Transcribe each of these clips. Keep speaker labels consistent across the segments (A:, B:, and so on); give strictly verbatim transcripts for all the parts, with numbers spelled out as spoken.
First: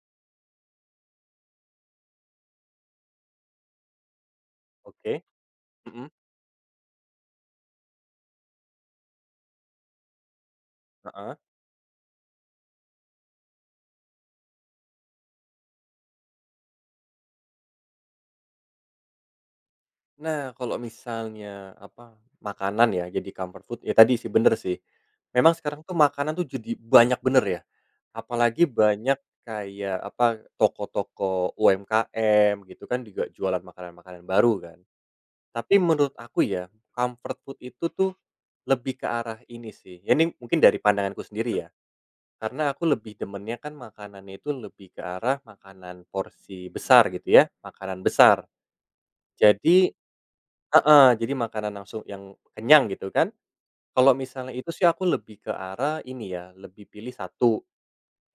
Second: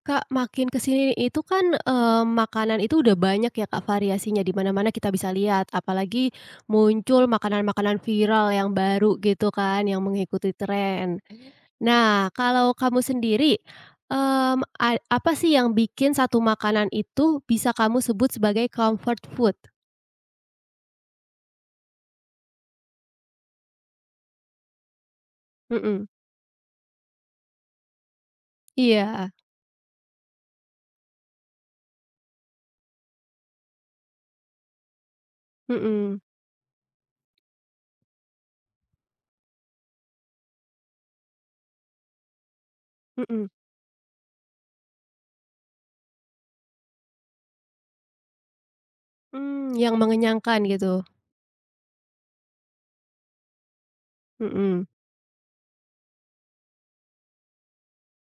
A: Kak, makin ke sini itu kan, eee, makanan itu udah banyak ya Kak variasinya, di mana-mana kita
B: Oke,
A: bisa lihat,
B: mhm,
A: apalagi muncul makanan-makanan viral yang baru gitu kan, yang mengikuti tren.
B: heeh.
A: Nah, kalau kamu sendiri, mmm, a apa sih yang bikin satu makanan itu bisa kamu sebut sebagai comfort food?
B: Nah, kalau misalnya, apa, makanan ya, jadi comfort food, ya tadi sih, bener sih. Memang sekarang tuh
A: Mhm,
B: makanan tuh jadi banyak bener ya, apalagi banyak
A: iya,
B: kayak, apa, toko-toko U M K M gitu kan juga jualan makanan-makanan baru kan. Tapi menurut
A: mhm,
B: aku ya, comfort food itu tuh lebih ke arah ini sih, ya ini mungkin dari pandanganku sendiri ya, karena aku lebih
A: mhm,
B: demennya kan makanannya itu lebih ke arah makanan porsi besar gitu ya, makanan besar.
A: mmm,
B: Jadi
A: yang mengenyangkan gitu?
B: Heeh, jadi makanan langsung yang kenyang gitu kan. Kalau misalnya itu sih
A: Mhm,
B: aku lebih ke arah ini ya, lebih pilih satu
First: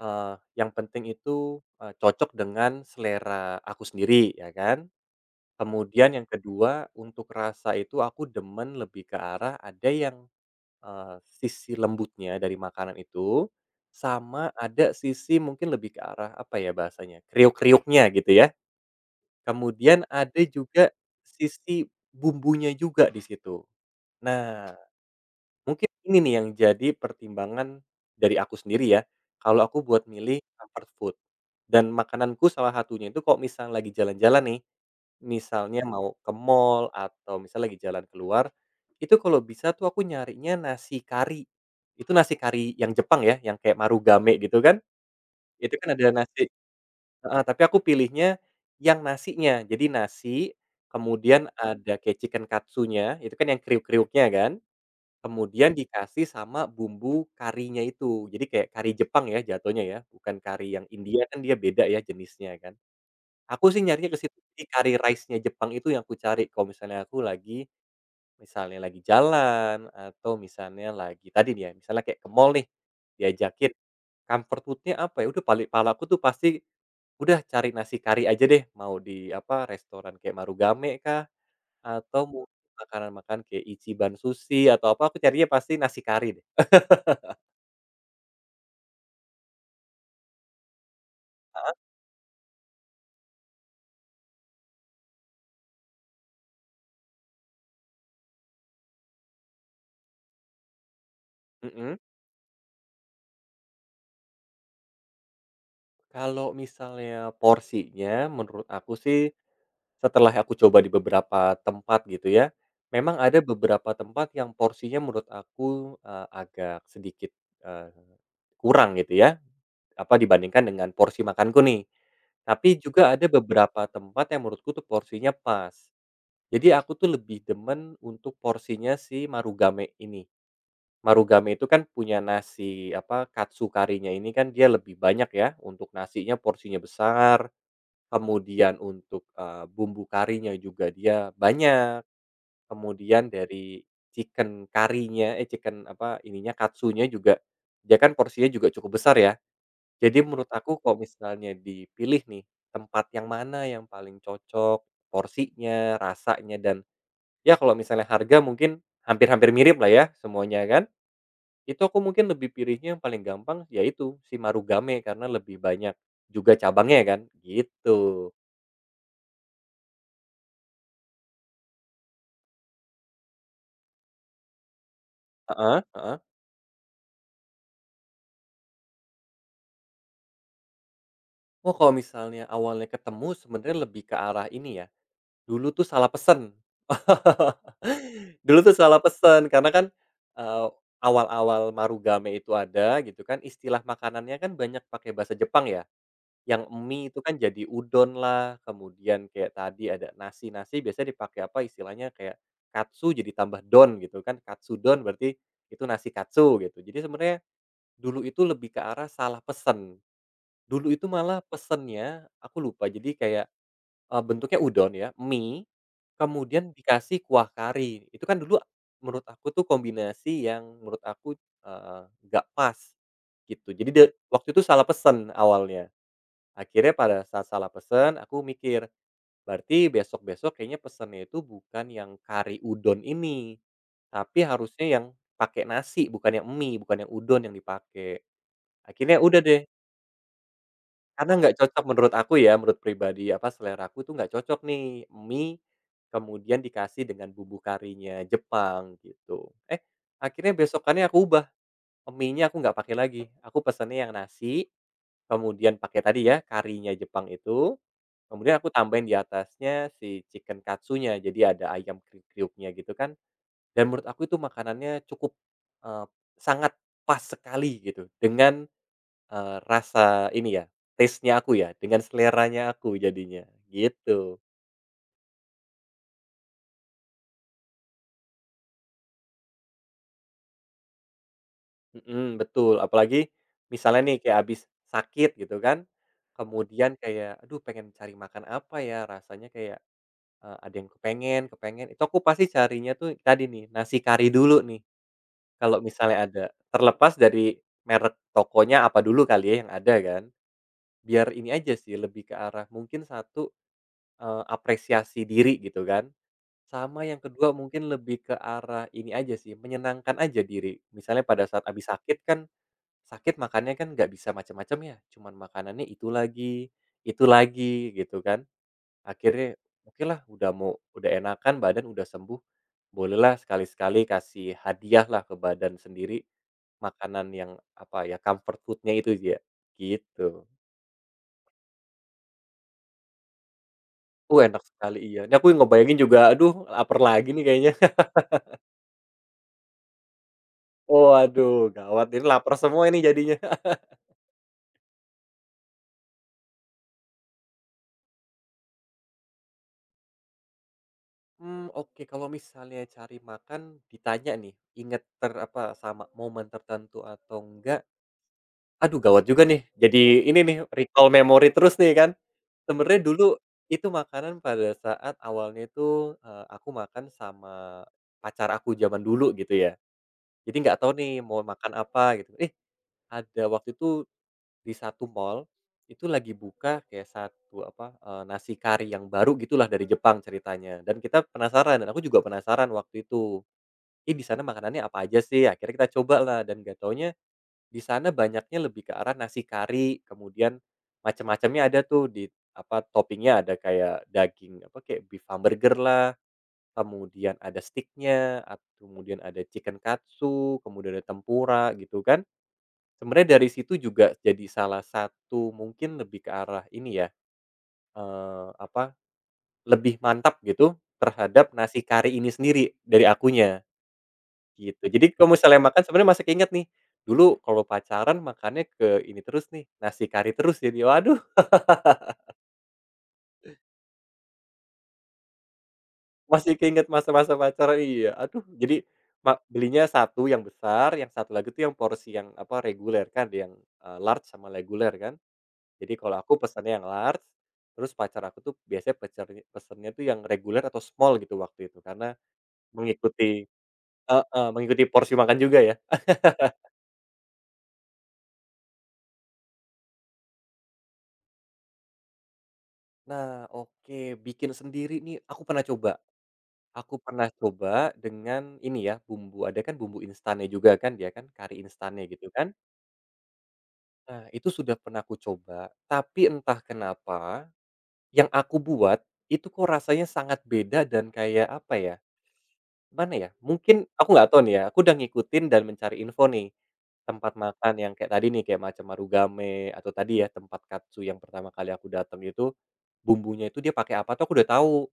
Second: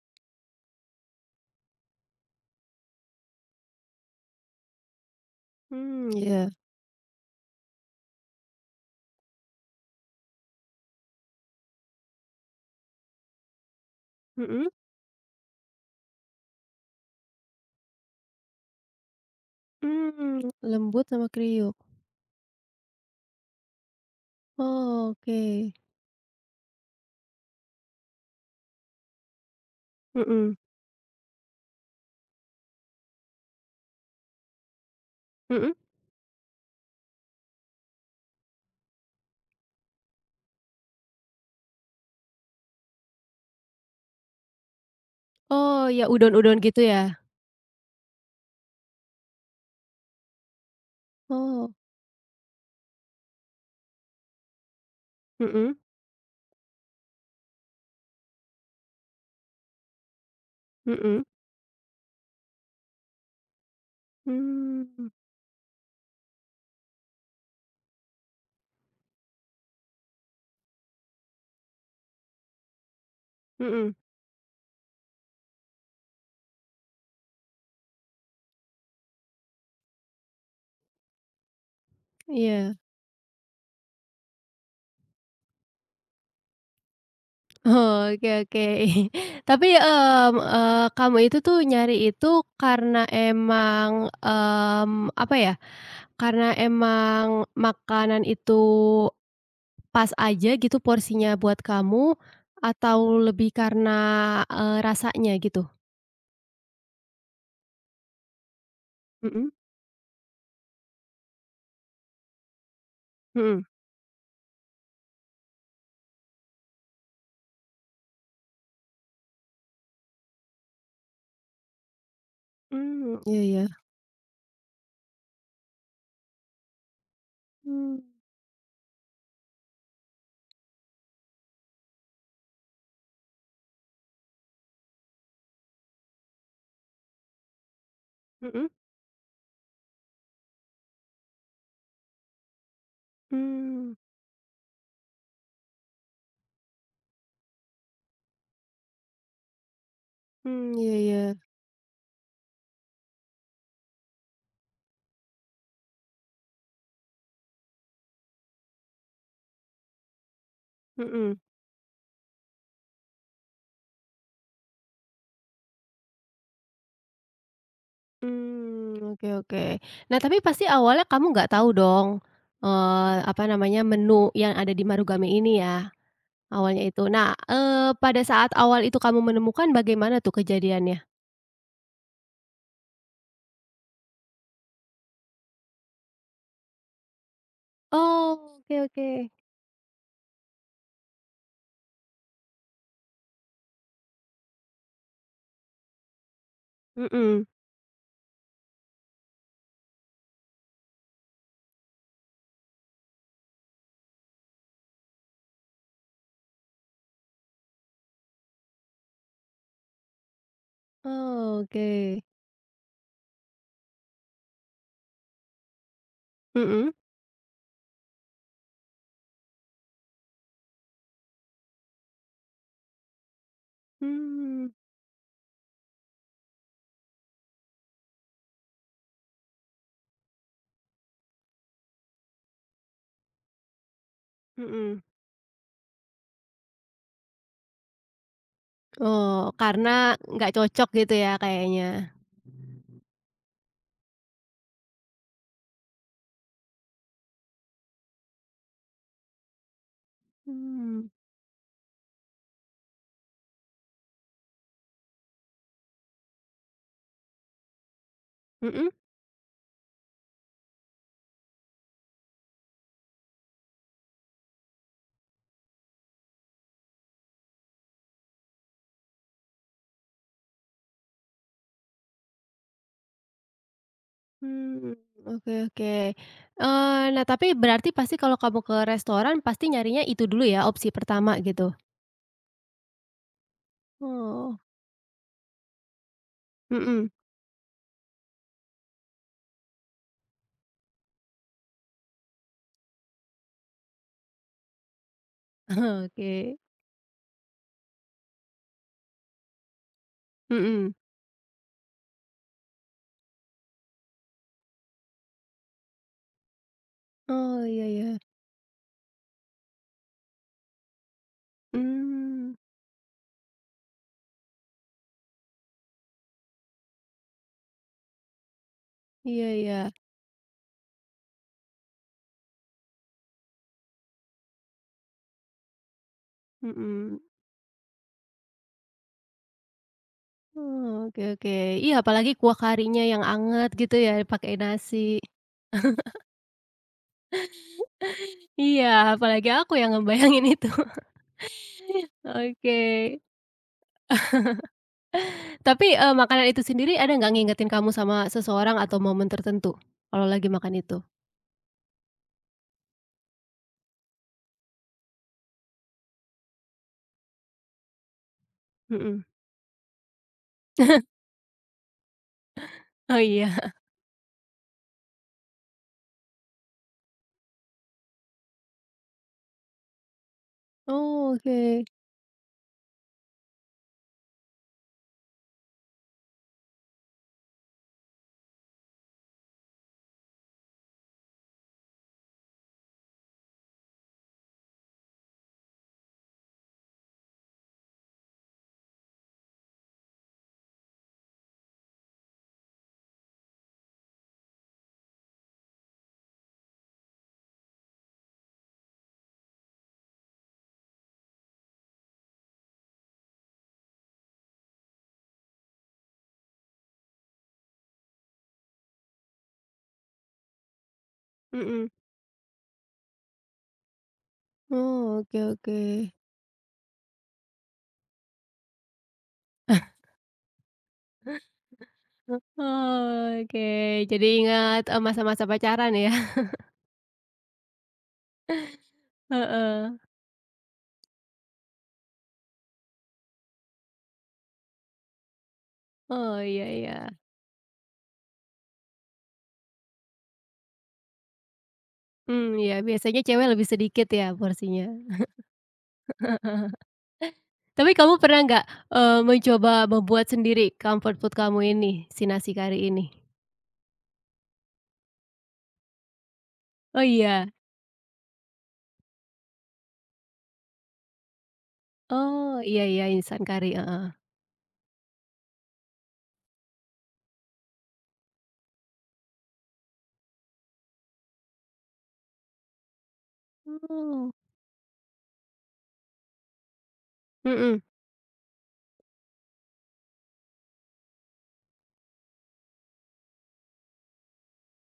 B: eee, yang penting itu, eee, cocok dengan selera aku sendiri ya kan.
A: mmm,
B: Kemudian yang
A: iya,
B: kedua untuk rasa itu aku demen lebih ke arah ada yang, eee, sisi lembutnya dari makanan itu, sama
A: mhm,
B: ada sisi mungkin lebih ke arah apa ya bahasanya, kriuk-kriuknya gitu ya. Kemudian
A: mmm,
B: ada juga
A: lembut sama kriuk.
B: sisi bumbunya juga di situ. Nah
A: Oh, oke.
B: Mungkin ini nih yang jadi pertimbangan dari aku sendiri ya, kalau aku buat milih
A: Mhm
B: comfort food dan makananku salah satunya itu kalau misal lagi jalan-jalan nih,
A: mhm.
B: misalnya mau ke mall atau misal lagi jalan keluar, itu kalau bisa tuh aku nyarinya nasi kari. Itu nasi kari yang Jepang ya, yang kayak marugame gitu kan, itu
A: Oh,
B: kan
A: ya
B: ada nasi,
A: udon-udon gitu ya?
B: heeh, tapi aku pilihnya yang nasinya. Jadi nasi, kemudian
A: Oh.
B: ada kayak chicken katsunya, itu kan yang kriuk-kriuknya kan. Kemudian
A: Mhm
B: dikasih sama bumbu karinya itu. Jadi kayak kari Jepang ya jatuhnya ya, bukan kari yang India
A: mhm.
B: kan dia beda ya jenisnya kan. Aku sih nyarinya ke situ, jadi kari
A: Mmm,
B: rice-nya Jepang itu yang aku cari kalau misalnya aku lagi misalnya lagi jalan atau misalnya lagi tadi nih ya, misalnya kayak ke mall nih, diajakin,
A: mhm,
B: comfort food-nya apa ya, udah pali palaku tuh pasti, udah cari nasi kari aja deh, mau di apa, restoran kayak Marugame kah, atau mungkin
A: iya.
B: makanan-makanan kayak Ichiban Sushi atau apa, aku carinya pasti nasi kari deh.
A: Oh, oke oke. Tapi, mmm, eee, kamu itu tuh nyari itu karena emang, mmm, apa ya, karena emang makanan itu pas aja gitu porsinya buat
B: Mhm,
A: kamu, atau lebih karena, eee, rasanya gitu?
B: kalau misalnya porsinya menurut aku sih,
A: Mhm
B: setelah aku coba di beberapa tempat gitu ya, memang ada
A: mhm.
B: beberapa tempat yang porsinya menurut aku, eee, agak sedikit, eee, kurang gitu ya, apa, dibandingkan dengan porsi makanku nih. Tapi juga
A: Mmm,
B: ada
A: iya iya.
B: beberapa tempat yang menurutku tuh porsinya pas. Jadi aku tuh lebih demen
A: Mmm,
B: untuk porsinya si Marugame ini. Marugame itu kan punya nasi, apa, katsu karinya ini kan dia lebih banyak ya, untuk nasinya porsinya besar,
A: mhm.
B: kemudian untuk, eee, bumbu karinya juga dia banyak, kemudian dari
A: Mmm,
B: chicken karinya eh, chicken, apa, ininya, katsunya juga dia kan porsinya juga cukup besar ya. Jadi menurut
A: mmm,
B: aku kalau
A: iya iya,
B: misalnya dipilih nih, tempat yang mana yang paling cocok, porsinya, rasanya, dan ya kalau misalnya harga mungkin hampir-hampir mirip lah ya semuanya kan?
A: mhm,
B: Itu aku mungkin lebih pilihnya yang paling gampang yaitu si Marugame karena lebih banyak juga cabangnya kan, gitu.
A: mmm, oke oke. Nah, tapi pasti awalnya kamu nggak tahu dong, eee, apa namanya, menu yang ada di Marugame ini
B: Heeh.
A: ya,
B: Heeh.
A: awalnya itu. Nah, eee, pada saat awal itu kamu menemukan bagaimana tuh kejadiannya?
B: Oh kalau misalnya awalnya ketemu sebenarnya lebih ke arah ini ya, dulu tuh salah pesen.
A: Oh,
B: Dulu tuh
A: oke
B: salah
A: oke,
B: pesen karena kan, eee, awal-awal Marugame itu ada gitu kan, istilah makanannya kan banyak pakai bahasa Jepang ya. Yang mie itu kan
A: mhm,
B: jadi udon lah kemudian kayak tadi ada nasi. Nasi biasanya dipakai apa, istilahnya kayak katsu jadi tambah don gitu kan, katsudon berarti itu nasi katsu gitu. Jadi sebenarnya dulu itu lebih ke arah salah pesen. Dulu itu malah
A: oh, oke,
B: pesennya aku lupa, jadi kayak, eee, bentuknya udon ya, mie, kemudian
A: mhm,
B: dikasih kuah kari. Itu kan dulu menurut aku tuh kombinasi yang menurut aku, eee, nggak pas gitu. Jadi de waktu itu
A: mmm,
B: salah pesen awalnya. Akhirnya pada saat salah pesen, aku mikir, berarti besok-besok kayaknya pesennya itu bukan yang kari udon ini, tapi harusnya
A: mhm.
B: yang pakai nasi, bukan yang mie, bukan yang udon yang dipakai. Akhirnya
A: Oh,
B: udah deh,
A: karena nggak cocok gitu ya
B: karena nggak
A: kayaknya?
B: cocok menurut aku ya, menurut pribadi, apa, selera aku tuh nggak cocok nih, mie kemudian dikasih dengan bumbu karinya Jepang, gitu. Eh, akhirnya besokannya
A: Mmm,
B: aku ubah, mie-nya aku nggak pakai lagi, aku pesennya yang nasi, kemudian pakai tadi ya, karinya Jepang itu, Kemudian aku
A: mhm?
B: tambahin di atasnya si chicken katsunya, jadi ada ayam kriuk-kriuknya gitu kan, dan menurut aku itu makanannya cukup, eee, sangat pas sekali gitu dengan, eee, rasa ini ya, taste-nya aku ya, dengan seleranya aku jadinya, gitu.
A: Hmm oke oke. Eee, nah tapi berarti pasti kalau kamu ke restoran pasti nyarinya itu dulu ya, opsi pertama gitu?
B: Mhm, betul, apalagi misalnya nih kayak
A: Oh,
B: abis sakit gitu kan, kemudian
A: mhm,
B: kayak, "Aduh, pengen cari makan apa ya?" Rasanya kayak, eee, ada yang kepengen kepengen, itu aku pasti carinya tuh tadi nih, nasi kari dulu nih. Kalau misalnya ada,
A: oke,
B: terlepas dari merek tokonya apa dulu kali ya yang ada kan,
A: mhm.
B: biar ini aja sih lebih ke arah mungkin satu, eee, apresiasi diri gitu kan, sama yang kedua
A: Oh, iya
B: mungkin
A: iya,
B: lebih ke arah ini aja sih, menyenangkan aja diri. Misalnya pada saat abis sakit kan,
A: hmm,
B: sakit makannya kan nggak bisa macam-macam ya, cuman makanannya itu lagi, itu lagi gitu kan.
A: iya
B: Akhirnya,
A: iya,
B: okelah udah mau udah enakan, badan udah sembuh, bolehlah sekali-sekali kasih hadiah lah ke badan sendiri,
A: mhm.
B: makanan yang, apa ya, comfort food-nya itu ya, gitu.
A: Oh, oke oke. Iya apalagi kuah karinya yang anget gitu ya
B: Uh,
A: pakai
B: enak
A: nasi.
B: sekali, iya. Ini aku ngebayangin juga, aduh lapar lagi nih kayaknya.
A: Iya, apalagi aku yang ngebayangin itu.
B: oh aduh gawat ini lapar
A: Oke.
B: semua ini jadinya.
A: Tapi, eee, makanan itu sendiri ada nggak ngingetin kamu sama seseorang atau momen tertentu, kalau lagi makan itu?
B: hmm oke Kalau misalnya cari makan ditanya nih, inget ter apa, sama momen tertentu atau enggak, aduh
A: Mhm.
B: gawat juga nih, jadi ini nih recall memory terus nih kan. Sebenarnya
A: Oh,
B: dulu
A: iya.
B: itu makanan pada saat awalnya itu, eee, aku makan sama pacar aku zaman dulu gitu ya. Jadi nggak tahu nih
A: Oh,
B: mau makan
A: oke.
B: apa gitu. Eh, ada waktu itu di satu mall, itu lagi buka kayak satu apa, eee, nasi kari yang baru gitulah dari Jepang ceritanya dan kita penasaran dan aku juga penasaran waktu itu. eh di sana makanannya apa aja sih?" Akhirnya kita coba lah dan nggak taunya di sana banyaknya lebih ke arah nasi kari, kemudian macam-macamnya ada tuh di apa, toppingnya ada kayak daging apa, kayak beef hamburger lah, kemudian ada sticknya nya at kemudian ada chicken katsu, kemudian ada tempura gitu kan. Sebenarnya dari situ juga jadi salah satu mungkin lebih ke arah ini ya, eee, apa, lebih mantap gitu terhadap nasi
A: Mhm.
B: kari ini sendiri dari akunya. Gitu.
A: Oh,
B: Jadi kalau
A: oke
B: misalnya
A: oke.
B: makan sebenarnya masih keinget nih, dulu kalau pacaran makannya ke ini terus nih, nasi kari terus jadi waduh
A: Oh, oke, jadi ingat, eee, masa-masa pacaran ya?
B: masih keinget masa-masa pacaran iya, aduh jadi ma belinya
A: Heeh.
B: satu yang besar, yang satu lagi tuh yang porsi yang, apa, reguler kan yang, eee, large sama reguler kan. Jadi kalau aku
A: Oh, iya
B: pesannya yang
A: iya.
B: large, terus pacar aku tuh biasanya pecernya pesennya tuh yang reguler atau small gitu waktu itu karena
A: Hmm, ya biasanya cewek
B: mengikuti
A: lebih sedikit ya
B: heeh, mengikuti
A: porsinya.
B: porsi makan juga ya.
A: Tapi kamu pernah nggak, eee, mencoba membuat sendiri comfort food kamu ini, si nasi kari ini?
B: Nah, oke bikin sendiri nih aku pernah coba. Aku
A: Oh,
B: pernah
A: iya?
B: coba dengan ini ya, bumbu ada kan bumbu instannya juga kan dia kan, kari instannya gitu
A: Oh,
B: kan.
A: iya iya, instan kari, heeh.
B: Nah, itu sudah pernah aku coba, tapi entah kenapa yang aku buat itu kok rasanya sangat beda dan kayak apa ya, mana ya, mungkin aku nggak
A: Oh.
B: tahu nih ya, aku udah ngikutin dan mencari info nih, tempat makan
A: Mhm.
B: yang kayak tadi nih, kayak macam Marugame atau tadi ya tempat katsu yang pertama kali aku datang itu, bumbunya itu dia pakai apa tuh aku udah tahu,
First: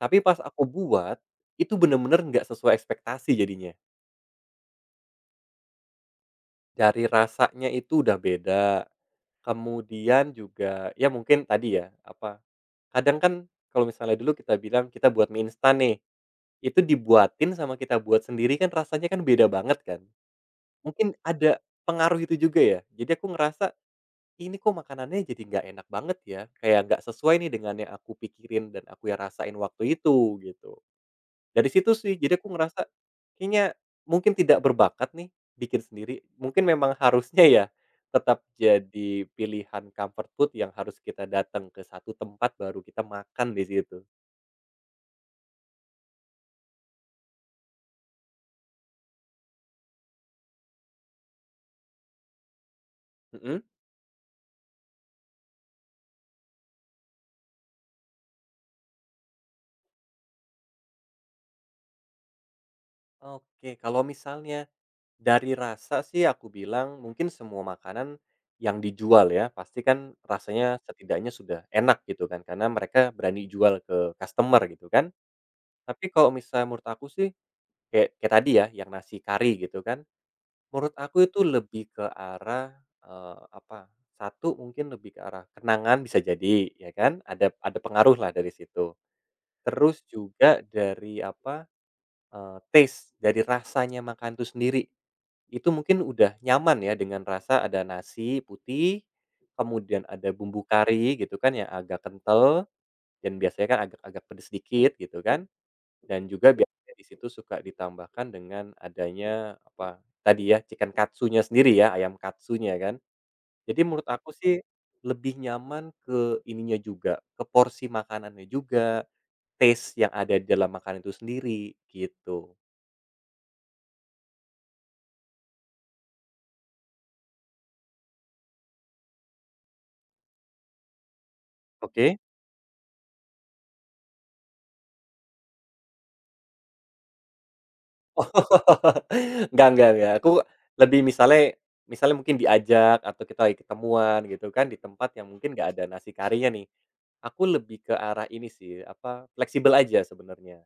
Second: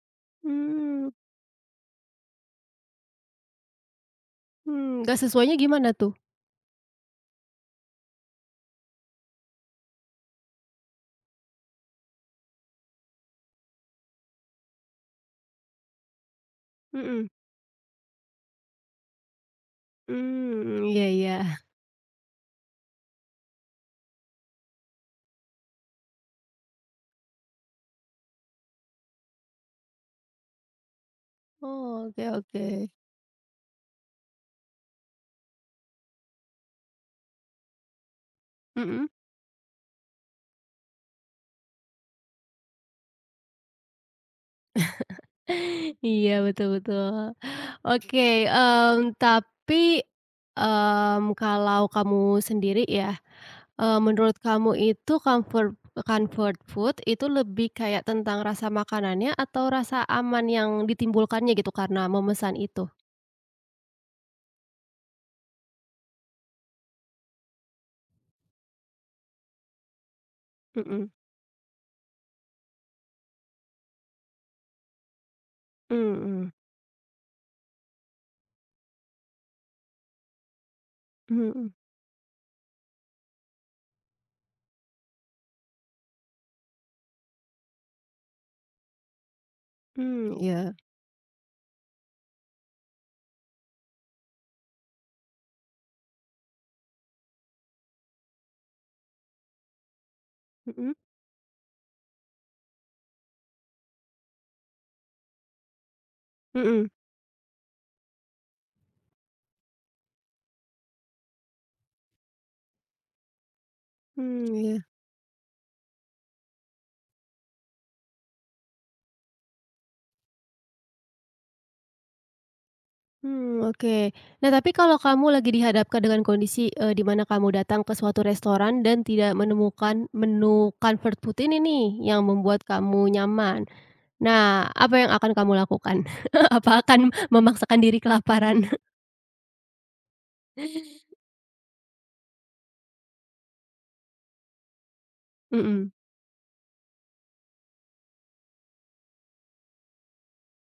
B: tapi pas aku
A: Hmm,
B: buat, itu bener-bener nggak sesuai ekspektasi jadinya.
A: mmm, nggak sesuainya gimana tuh?
B: Dari rasanya itu udah beda, kemudian juga ya mungkin tadi ya, apa, kadang kan kalau misalnya dulu kita bilang kita buat mie instan nih, itu
A: Mhm.
B: dibuatin sama kita buat sendiri kan rasanya kan beda banget kan.
A: Hmm, iya
B: Mungkin
A: iya.
B: ada pengaruh itu juga ya. Jadi aku ngerasa, "Ini kok makanannya jadi nggak enak banget ya, kayak nggak sesuai nih dengan yang aku pikirin dan aku ya rasain waktu itu," gitu. Dari situ
A: Oh,
B: sih,
A: oke
B: jadi aku
A: oke.
B: ngerasa, kayaknya mungkin tidak berbakat nih bikin sendiri, mungkin memang harusnya ya tetap
A: Mhm.
B: jadi pilihan comfort food yang harus kita datang ke satu tempat baru kita makan di situ.
A: Iya, betul betul. Oke, mmm, tapi, mmm, kalau kamu sendiri ya,
B: Mhm.
A: eee, menurut kamu itu comfort comfort food itu lebih kayak tentang rasa makanannya atau rasa aman yang ditimbulkannya gitu karena memesan itu?
B: Oke, kalau misalnya dari rasa sih aku bilang mungkin semua makanan yang dijual ya, pasti kan rasanya
A: Mhm.
B: setidaknya sudah enak gitu kan, karena mereka berani jual ke customer gitu kan. Tapi kalau
A: Mhm
B: misalnya menurut aku sih kayak kayak tadi ya, yang nasi kari gitu kan, Menurut aku itu
A: mhm.
B: lebih ke arah, eee, apa, satu mungkin lebih ke arah kenangan bisa jadi, ya kan, ada ada pengaruh lah dari situ. Terus
A: Mmm,
B: juga
A: iya.
B: dari apa, eee, taste, dari rasanya makan itu sendiri, itu mungkin udah nyaman ya dengan rasa ada nasi putih, kemudian ada bumbu
A: Mhm.
B: kari gitu kan yang agak kental dan biasanya kan agak-agak pedes sedikit gitu kan. Dan juga
A: Mhm.
B: biasanya di situ suka ditambahkan dengan adanya, apa, tadi ya chicken katsunya sendiri ya, ayam katsunya kan. Jadi menurut aku
A: Mmm,
B: sih
A: iya.
B: lebih nyaman ke ininya juga, ke porsi makanannya juga, taste yang ada di dalam makanan itu sendiri, gitu.
A: Hmm oke. Nah, tapi kalau kamu lagi dihadapkan dengan kondisi, eee, di mana kamu datang ke suatu restoran dan tidak menemukan menu comfort food ini nih,
B: Oke.
A: yang membuat kamu nyaman. Nah, apa yang akan kamu lakukan? Apa akan memaksakan diri kelaparan?
B: Enggak enggak enggak, aku lebih misalnya misalnya mungkin diajak atau kita lagi ketemuan gitu kan di tempat yang mungkin nggak ada
A: Mhm.
B: nasi karinya nih, aku lebih ke arah ini sih, apa, fleksibel aja sebenarnya.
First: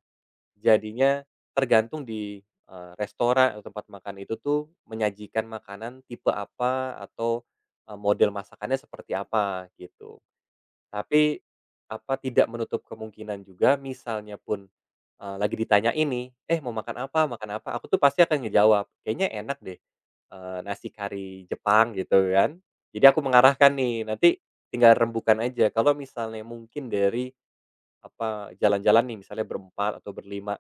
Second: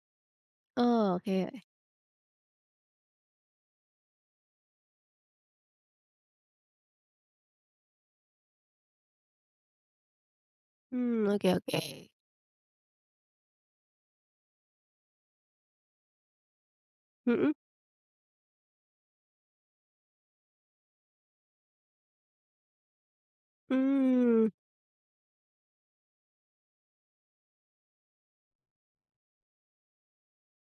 A: Oh,
B: Jadinya
A: oke.
B: tergantung di, eee, restoran atau tempat makan itu tuh menyajikan makanan tipe apa atau, eee, model masakannya seperti apa gitu.
A: Hmm
B: Tapi,
A: oke oke.
B: apa, tidak menutup kemungkinan juga misalnya pun, eee, lagi ditanya ini, "Eh, mau makan apa makan
A: Mhm.
B: apa?" Aku tuh pasti akan ngejawab, "Kayaknya enak deh, eee, nasi kari Jepang," gitu kan. Jadi aku mengarahkan nih, nanti
A: Mmm.
B: tinggal rembukan aja. Kalau misalnya mungkin dari apa, jalan-jalan nih misalnya berempat atau berlima,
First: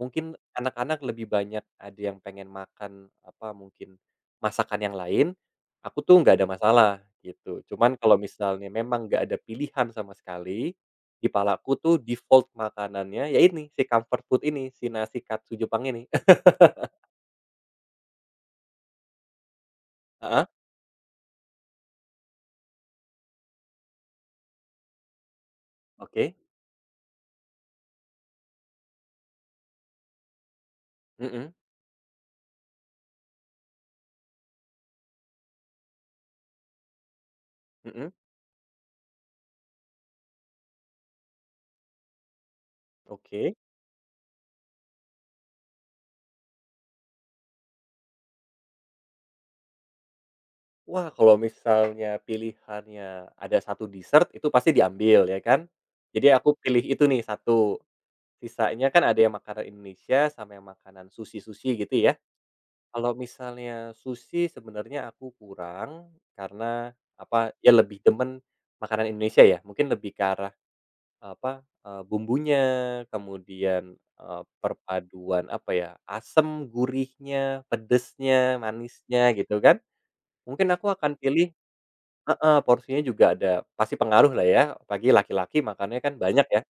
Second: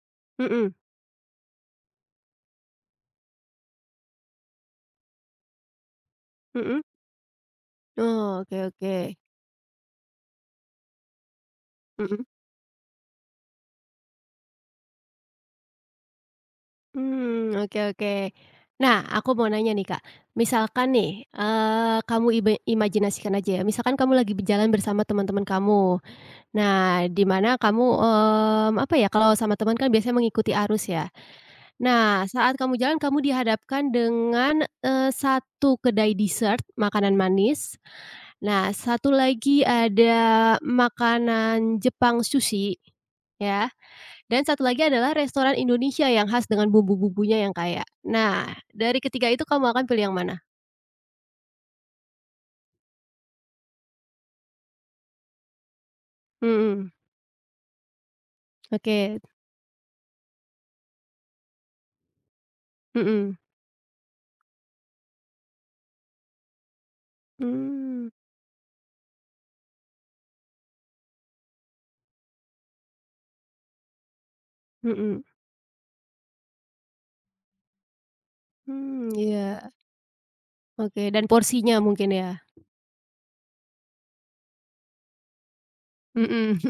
B: mungkin
A: Mhm.
B: anak-anak lebih banyak ada yang pengen makan, apa, mungkin masakan yang lain, aku tuh nggak ada
A: Mhm.
B: masalah gitu. Cuman kalau
A: Oh, oke
B: misalnya
A: oke.
B: memang nggak ada pilihan sama sekali, di palaku tuh
A: Mhm.
B: default makanannya ya ini, si comfort food ini, si nasi katsu Jepang ini.
A: Hmm oke oke. Nah, aku mau nanya nih, Kak.
B: Heeh,
A: Misalkan nih, eee, kamu ibe imajinasikan aja ya, misalkan kamu lagi berjalan bersama teman-teman kamu.
B: oke,
A: Nah, di mana kamu, mmm, apa ya, kalau sama teman kan biasanya mengikuti arus ya.
B: mhm
A: Nah, saat kamu jalan, kamu dihadapkan dengan, eee, satu kedai dessert, makanan manis.
B: mhm,
A: Nah, satu lagi ada makanan Jepang sushi,
B: oke.
A: ya. Dan satu lagi adalah restoran Indonesia yang khas dengan bumbu-bumbunya yang kaya. Nah, dari ketiga itu kamu akan pilih yang mana?
B: Wah, kalau misalnya pilihannya ada satu dessert itu pasti diambil ya kan. Jadi aku pilih
A: Mhm,
B: itu nih satu Sisanya kan ada
A: oke,
B: yang makanan Indonesia sama yang makanan sushi-sushi gitu ya. Kalau
A: mhm,
B: misalnya sushi sebenarnya aku kurang karena apa, ya lebih
A: mmm,
B: demen makanan Indonesia ya, mungkin lebih ke arah apa, eee, bumbunya, kemudian, eee,
A: mhm,
B: perpaduan apa ya, asem, gurihnya, pedesnya,
A: mmm,
B: manisnya
A: iya,
B: gitu kan. Mungkin aku
A: oke,
B: akan
A: dan
B: pilih
A: porsinya mungkin ya?
B: heeh, porsinya juga ada pasti pengaruh lah ya, apalagi laki-laki makannya kan banyak
A: Mhm,
B: ya.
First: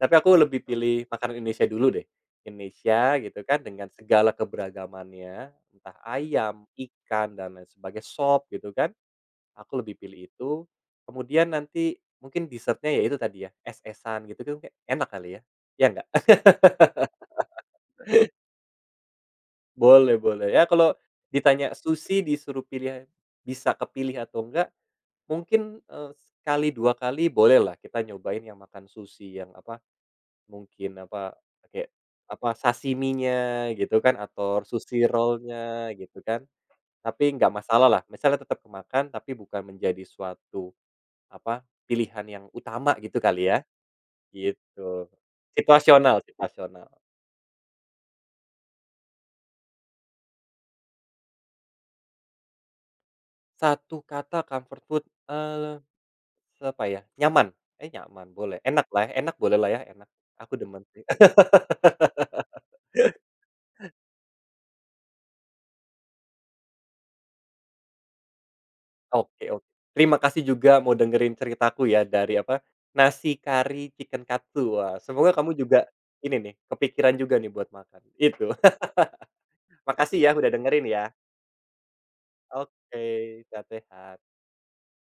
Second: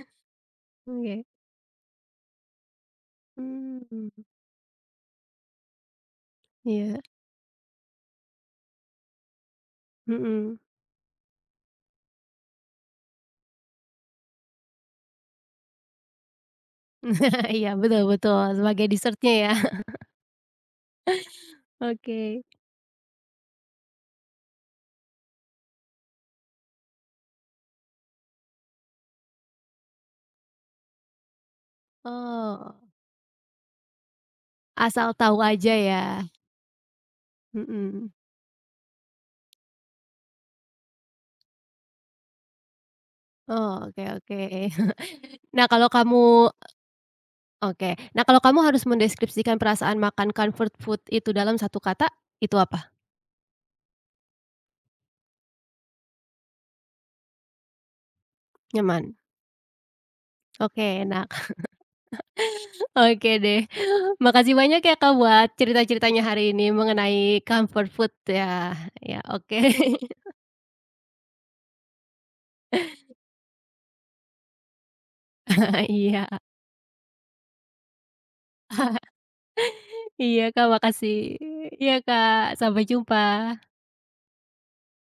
B: Tapi aku lebih pilih
A: oke,
B: makanan Indonesia dulu deh. Indonesia gitu kan dengan
A: mmm,
B: segala keberagamannya, entah ayam,
A: iya,
B: ikan, dan lain sebagainya, sop gitu kan, aku lebih pilih itu.
A: mhm.
B: Kemudian nanti mungkin dessertnya nya ya itu tadi ya, es-esan gitu kan kayak enak kali ya, ya nggak?
A: Iya, betul betul, sebagai dessert-nya ya?
B: Boleh boleh, ya kalau ditanya sushi
A: Oke,
B: disuruh pilih bisa kepilih atau enggak, mungkin, eee, sekali, dua kali boleh lah kita nyobain yang makan sushi yang apa Mungkin apa, pakai apa,
A: oh,
B: sashiminya gitu kan atau sushi
A: asal tahu aja
B: rollnya
A: ya?
B: gitu kan. Tapi nggak masalah lah
A: Mhm,
B: misalnya tetap kemakan tapi bukan menjadi suatu, apa, pilihan yang utama gitu kali ya,
A: oh, oke oke.
B: gitu.
A: Nah, kalau kamu
B: Situasional situasional.
A: oke. Nah, kalau kamu harus mendeskripsikan perasaan makan comfort food itu dalam satu kata, itu apa?
B: Satu kata comfort food, eee, apa ya, nyaman. Eh, nyaman boleh, enak enaklah,
A: Nyaman?
B: enak boleh lah ya, enak. Aku demen
A: Oke,
B: sih.
A: enak. Oke deh. Makasih banyak ya, Kak, buat cerita-ceritanya hari ini mengenai comfort food ya. Ya,
B: Oke
A: oke.
B: oke. Terima kasih juga mau dengerin ceritaku ya dari apa, nasi kari chicken katsu. Wah, semoga kamu juga
A: Iya.
B: ini nih, kepikiran juga nih buat makan, itu. Makasih ya
A: Iya,
B: udah
A: Kak,
B: dengerin ya.
A: makasih. Iya, Kak. Sampai
B: Oke,
A: jumpa.
B: sehat-sehat.